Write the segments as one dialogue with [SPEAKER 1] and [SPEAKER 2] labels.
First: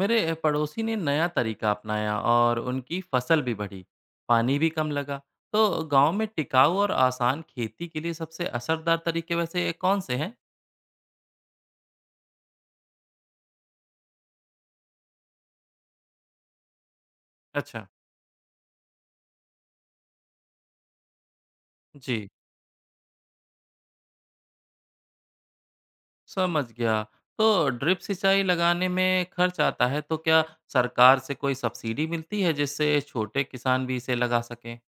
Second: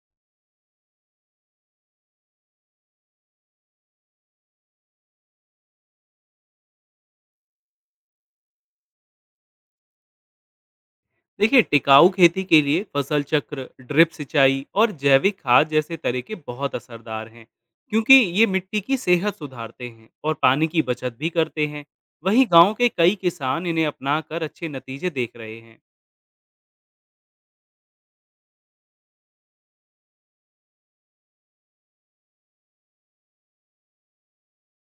[SPEAKER 1] मेरे पड़ोसी ने नया तरीका अपनाया और उनकी फसल भी बढ़ी। पानी भी कम लगा। तो गांव में टिकाऊ और आसान खेती के लिए सबसे असरदार तरीके वैसे कौन से हैं?
[SPEAKER 2] देखिए, टिकाऊ खेती के लिए फसल चक्र, ड्रिप सिंचाई और जैविक खाद जैसे तरीके बहुत असरदार हैं।
[SPEAKER 1] अच्छा।
[SPEAKER 2] क्योंकि ये मिट्टी की सेहत सुधारते हैं और पानी की बचत भी करते हैं।
[SPEAKER 1] जी।
[SPEAKER 2] वहीं गांव के कई किसान इन्हें अपनाकर अच्छे नतीजे देख रहे हैं।
[SPEAKER 1] समझ गया। तो ड्रिप सिंचाई लगाने में खर्च आता है, तो क्या सरकार से कोई सब्सिडी मिलती है जिससे छोटे किसान भी इसे लगा सकें?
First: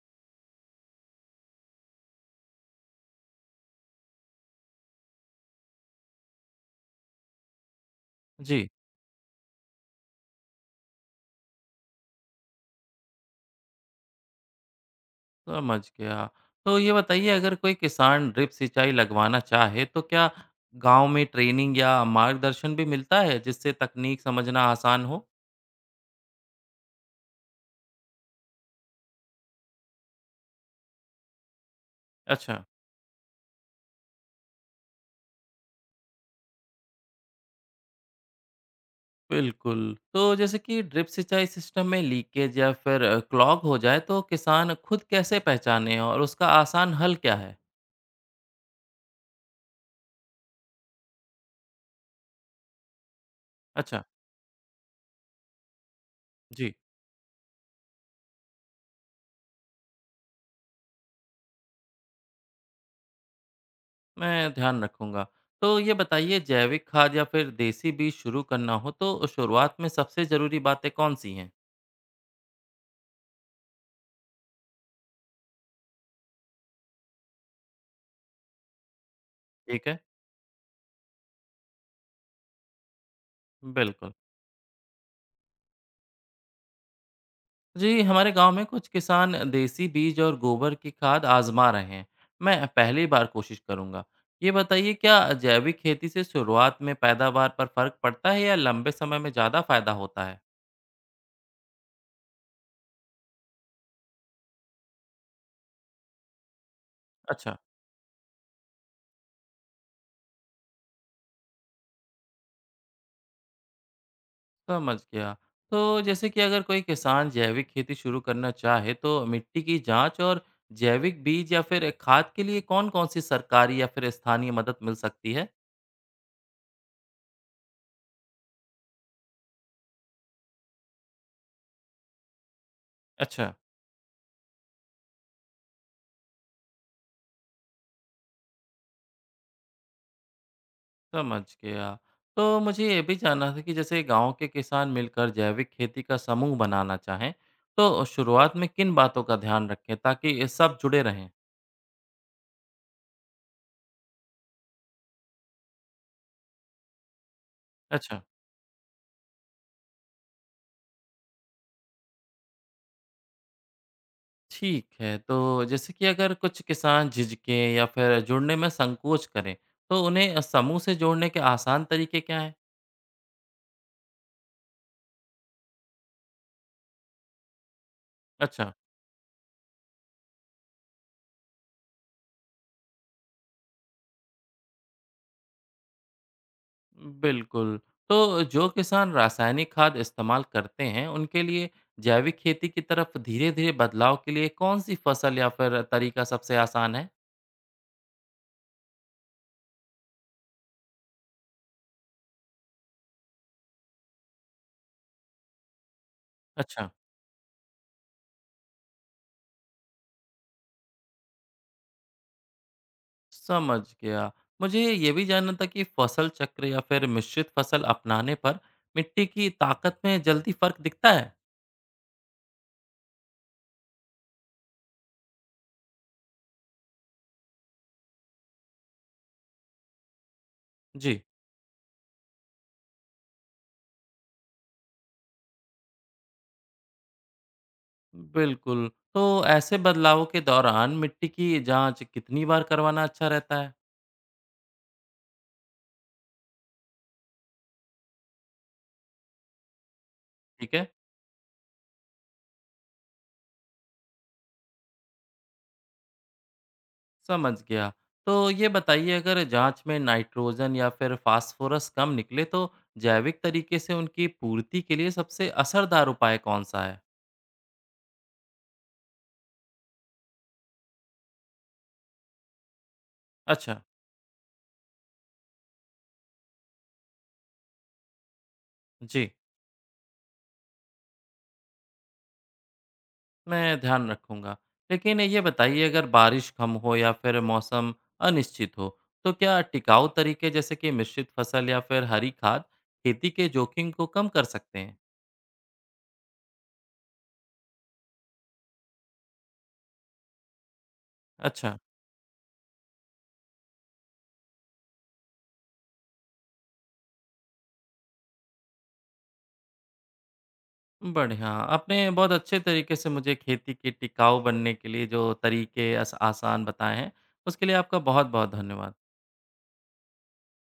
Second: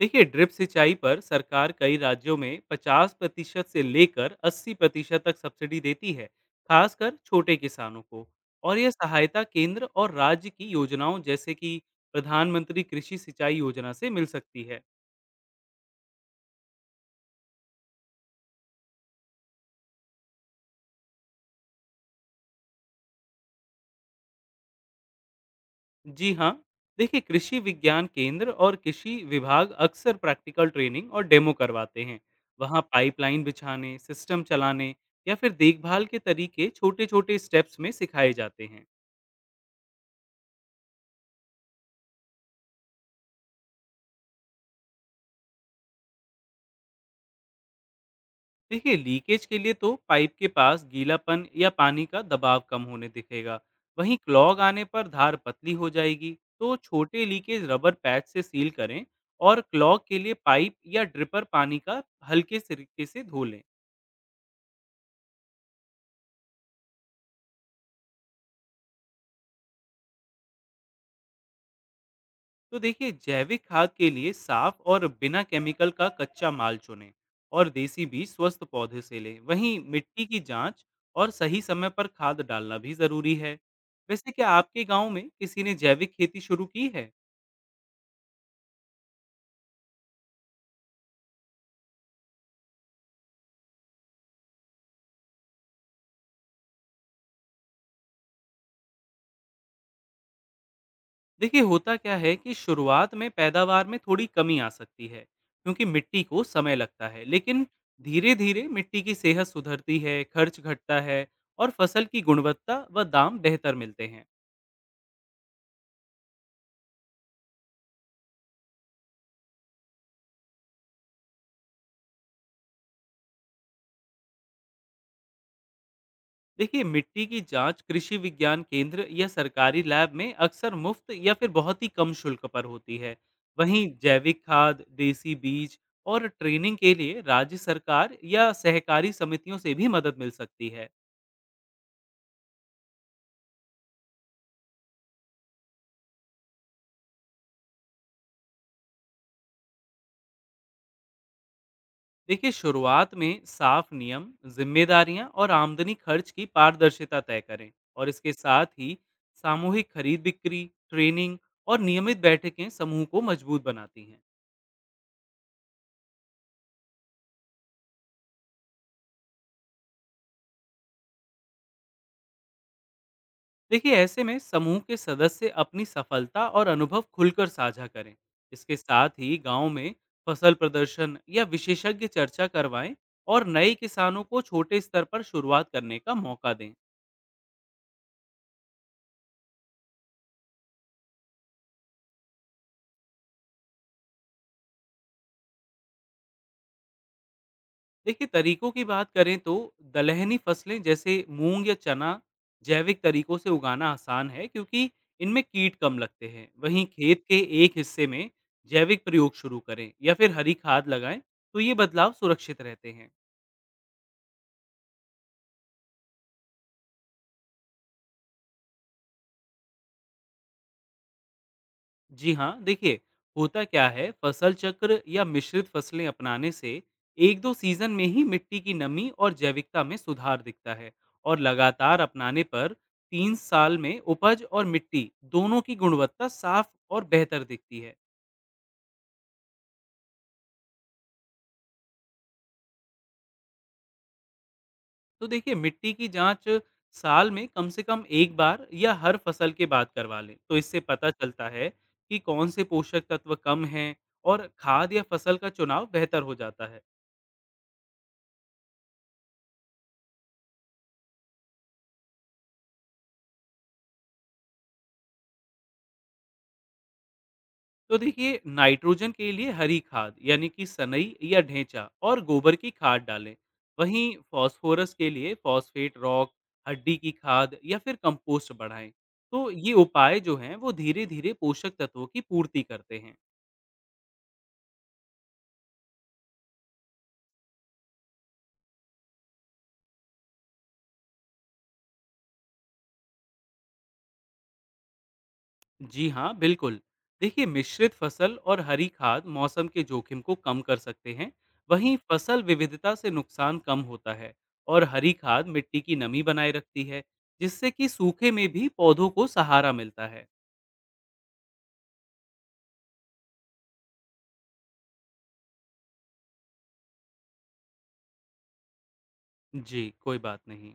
[SPEAKER 2] देखिए, ड्रिप सिंचाई पर सरकार कई राज्यों में 50% से लेकर 80% तक सब्सिडी देती है, खासकर छोटे किसानों को।
[SPEAKER 1] जी।
[SPEAKER 2] और यह सहायता केंद्र और राज्य की योजनाओं, जैसे कि प्रधानमंत्री कृषि सिंचाई योजना से मिल सकती है।
[SPEAKER 1] समझ गया। तो ये बताइए, अगर कोई किसान ड्रिप सिंचाई लगवाना चाहे तो क्या गाँव में ट्रेनिंग या मार्गदर्शन भी मिलता है जिससे तकनीक समझना आसान हो?
[SPEAKER 2] जी हाँ, देखिए, कृषि विज्ञान केंद्र और कृषि विभाग अक्सर प्रैक्टिकल ट्रेनिंग और डेमो करवाते हैं।
[SPEAKER 1] अच्छा।
[SPEAKER 2] वहाँ पाइपलाइन बिछाने, सिस्टम चलाने या फिर देखभाल के तरीके छोटे छोटे स्टेप्स में सिखाए जाते हैं।
[SPEAKER 1] बिल्कुल। तो जैसे कि ड्रिप सिंचाई सिस्टम में लीकेज या फिर क्लॉग हो जाए तो किसान खुद कैसे पहचाने और उसका आसान हल क्या है?
[SPEAKER 2] देखिए, लीकेज के लिए तो पाइप के पास गीलापन या पानी का दबाव कम होने दिखेगा।
[SPEAKER 1] अच्छा।
[SPEAKER 2] वहीं क्लॉग आने पर धार पतली हो जाएगी, तो
[SPEAKER 1] जी।
[SPEAKER 2] छोटे लीकेज रबर पैच से सील करें। और क्लॉग के लिए पाइप या ड्रिपर पानी का हल्के तरीके से धो लें।
[SPEAKER 1] मैं ध्यान रखूंगा। तो ये बताइए, जैविक खाद या फिर देसी बीज शुरू करना हो तो शुरुआत में सबसे जरूरी बातें कौन सी हैं?
[SPEAKER 2] तो देखिए, जैविक खाद के लिए साफ और बिना केमिकल का कच्चा माल चुनें, और देसी बीज स्वस्थ पौधे से लें। वहीं
[SPEAKER 1] ठीक है।
[SPEAKER 2] मिट्टी की जांच और सही समय पर खाद डालना भी जरूरी है।
[SPEAKER 1] बिल्कुल।
[SPEAKER 2] वैसे क्या आपके गांव में किसी ने जैविक खेती शुरू की है?
[SPEAKER 1] जी हमारे गांव में कुछ किसान देसी बीज और गोबर की खाद आजमा रहे हैं। मैं पहली बार कोशिश करूंगा। ये बताइए, क्या जैविक खेती से शुरुआत में पैदावार पर फर्क पड़ता है या लंबे समय में ज़्यादा फायदा होता है?
[SPEAKER 2] देखिए, होता क्या है कि शुरुआत में पैदावार में थोड़ी कमी आ सकती है, क्योंकि मिट्टी को समय लगता है।
[SPEAKER 1] अच्छा।
[SPEAKER 2] लेकिन धीरे धीरे मिट्टी की सेहत सुधरती है, खर्च घटता है, और फसल की गुणवत्ता व दाम बेहतर मिलते हैं।
[SPEAKER 1] समझ गया। तो जैसे कि अगर कोई किसान जैविक खेती शुरू करना चाहे तो मिट्टी की जांच और जैविक बीज या फिर खाद के लिए कौन-कौन सी सरकारी या फिर स्थानीय मदद मिल सकती है?
[SPEAKER 2] देखिए, मिट्टी की जांच कृषि विज्ञान केंद्र या सरकारी लैब में अक्सर मुफ्त या फिर बहुत ही कम शुल्क पर होती है।
[SPEAKER 1] अच्छा।
[SPEAKER 2] वहीं जैविक खाद, देसी बीज और ट्रेनिंग के लिए राज्य सरकार या सहकारी समितियों से भी मदद मिल सकती है।
[SPEAKER 1] समझ गया। तो मुझे ये भी जानना था कि जैसे गाँव के किसान मिलकर जैविक खेती का समूह बनाना चाहें, तो शुरुआत में किन बातों का ध्यान रखें ताकि ये सब जुड़े रहें?
[SPEAKER 2] देखिए, शुरुआत में साफ नियम, जिम्मेदारियां और आमदनी खर्च की पारदर्शिता तय करें। और
[SPEAKER 1] अच्छा।
[SPEAKER 2] इसके साथ ही सामूहिक खरीद बिक्री, ट्रेनिंग और नियमित बैठकें समूह को मजबूत बनाती हैं।
[SPEAKER 1] ठीक है। तो जैसे कि अगर कुछ किसान झिझकें या फिर जुड़ने में संकोच करें, तो उन्हें समूह से जोड़ने के आसान तरीके क्या हैं?
[SPEAKER 2] देखिए, ऐसे में समूह के सदस्य अपनी सफलता और अनुभव खुलकर साझा करें।
[SPEAKER 1] अच्छा।
[SPEAKER 2] इसके साथ ही गांव में फसल प्रदर्शन या विशेषज्ञ चर्चा करवाएं, और नए किसानों को छोटे स्तर पर शुरुआत करने का मौका दें।
[SPEAKER 1] बिल्कुल। तो जो किसान रासायनिक खाद इस्तेमाल करते हैं, उनके लिए जैविक खेती की तरफ धीरे-धीरे बदलाव के लिए कौन-सी फसल या फिर तरीका सबसे आसान है?
[SPEAKER 2] देखिए, तरीकों की बात करें तो दलहनी फसलें जैसे मूंग या चना जैविक तरीकों से उगाना आसान है, क्योंकि इनमें कीट कम लगते हैं। वहीं
[SPEAKER 1] अच्छा।
[SPEAKER 2] खेत के एक हिस्से में जैविक प्रयोग शुरू करें या फिर हरी खाद लगाएं, तो ये बदलाव सुरक्षित रहते हैं।
[SPEAKER 1] समझ गया। मुझे ये भी जानना था कि फसल चक्र या फिर मिश्रित फसल अपनाने पर मिट्टी की ताकत में जल्दी फ़र्क दिखता है?
[SPEAKER 2] जी हाँ, देखिए, होता क्या है, फसल चक्र या मिश्रित फसलें अपनाने से एक दो सीजन में ही मिट्टी की नमी और जैविकता में सुधार दिखता है।
[SPEAKER 1] जी।
[SPEAKER 2] और लगातार अपनाने पर 3 साल में उपज और मिट्टी दोनों की गुणवत्ता साफ और बेहतर दिखती है।
[SPEAKER 1] बिल्कुल। तो ऐसे बदलावों के दौरान मिट्टी की जाँच कितनी बार करवाना अच्छा रहता है?
[SPEAKER 2] तो देखिए, मिट्टी की जांच साल में कम से कम एक बार या हर फसल के बाद करवा लें, तो
[SPEAKER 1] ठीक
[SPEAKER 2] इससे
[SPEAKER 1] है।
[SPEAKER 2] पता चलता है कि कौन से पोषक तत्व कम हैं, और खाद या फसल का चुनाव बेहतर हो जाता है।
[SPEAKER 1] समझ गया। तो ये बताइए, अगर जाँच में नाइट्रोजन या फिर फ़ॉस्फ़ोरस कम निकले तो जैविक तरीके से उनकी पूर्ति के लिए सबसे असरदार उपाय कौन-सा है?
[SPEAKER 2] तो देखिए, नाइट्रोजन के लिए हरी खाद यानी कि सनई या ढेंचा और गोबर की खाद डालें।
[SPEAKER 1] अच्छा।
[SPEAKER 2] वहीं फास्फोरस के लिए फॉस्फेट रॉक, हड्डी की खाद या फिर कंपोस्ट बढ़ाएं।
[SPEAKER 1] जी।
[SPEAKER 2] तो ये उपाय जो हैं वो धीरे धीरे पोषक तत्वों की पूर्ति करते हैं।
[SPEAKER 1] मैं ध्यान रखूँगा। लेकिन ये बताइए, अगर बारिश कम हो या फिर मौसम अनिश्चित हो, तो क्या टिकाऊ तरीके जैसे कि मिश्रित फसल या फिर हरी खाद खेती के जोखिम को कम कर सकते हैं?
[SPEAKER 2] जी हाँ, बिल्कुल। देखिए, मिश्रित फसल और हरी खाद मौसम के जोखिम को कम कर सकते हैं।
[SPEAKER 1] अच्छा।
[SPEAKER 2] वहीं फसल विविधता से नुकसान कम होता है, और हरी खाद मिट्टी की नमी बनाए रखती है, जिससे कि सूखे में भी पौधों को सहारा मिलता है।
[SPEAKER 1] बढ़िया। आपने बहुत अच्छे तरीके से मुझे खेती के टिकाऊ बनने के लिए जो तरीके अस आसान बताए हैं, उसके लिए आपका बहुत-बहुत धन्यवाद।
[SPEAKER 2] जी, कोई बात नहीं।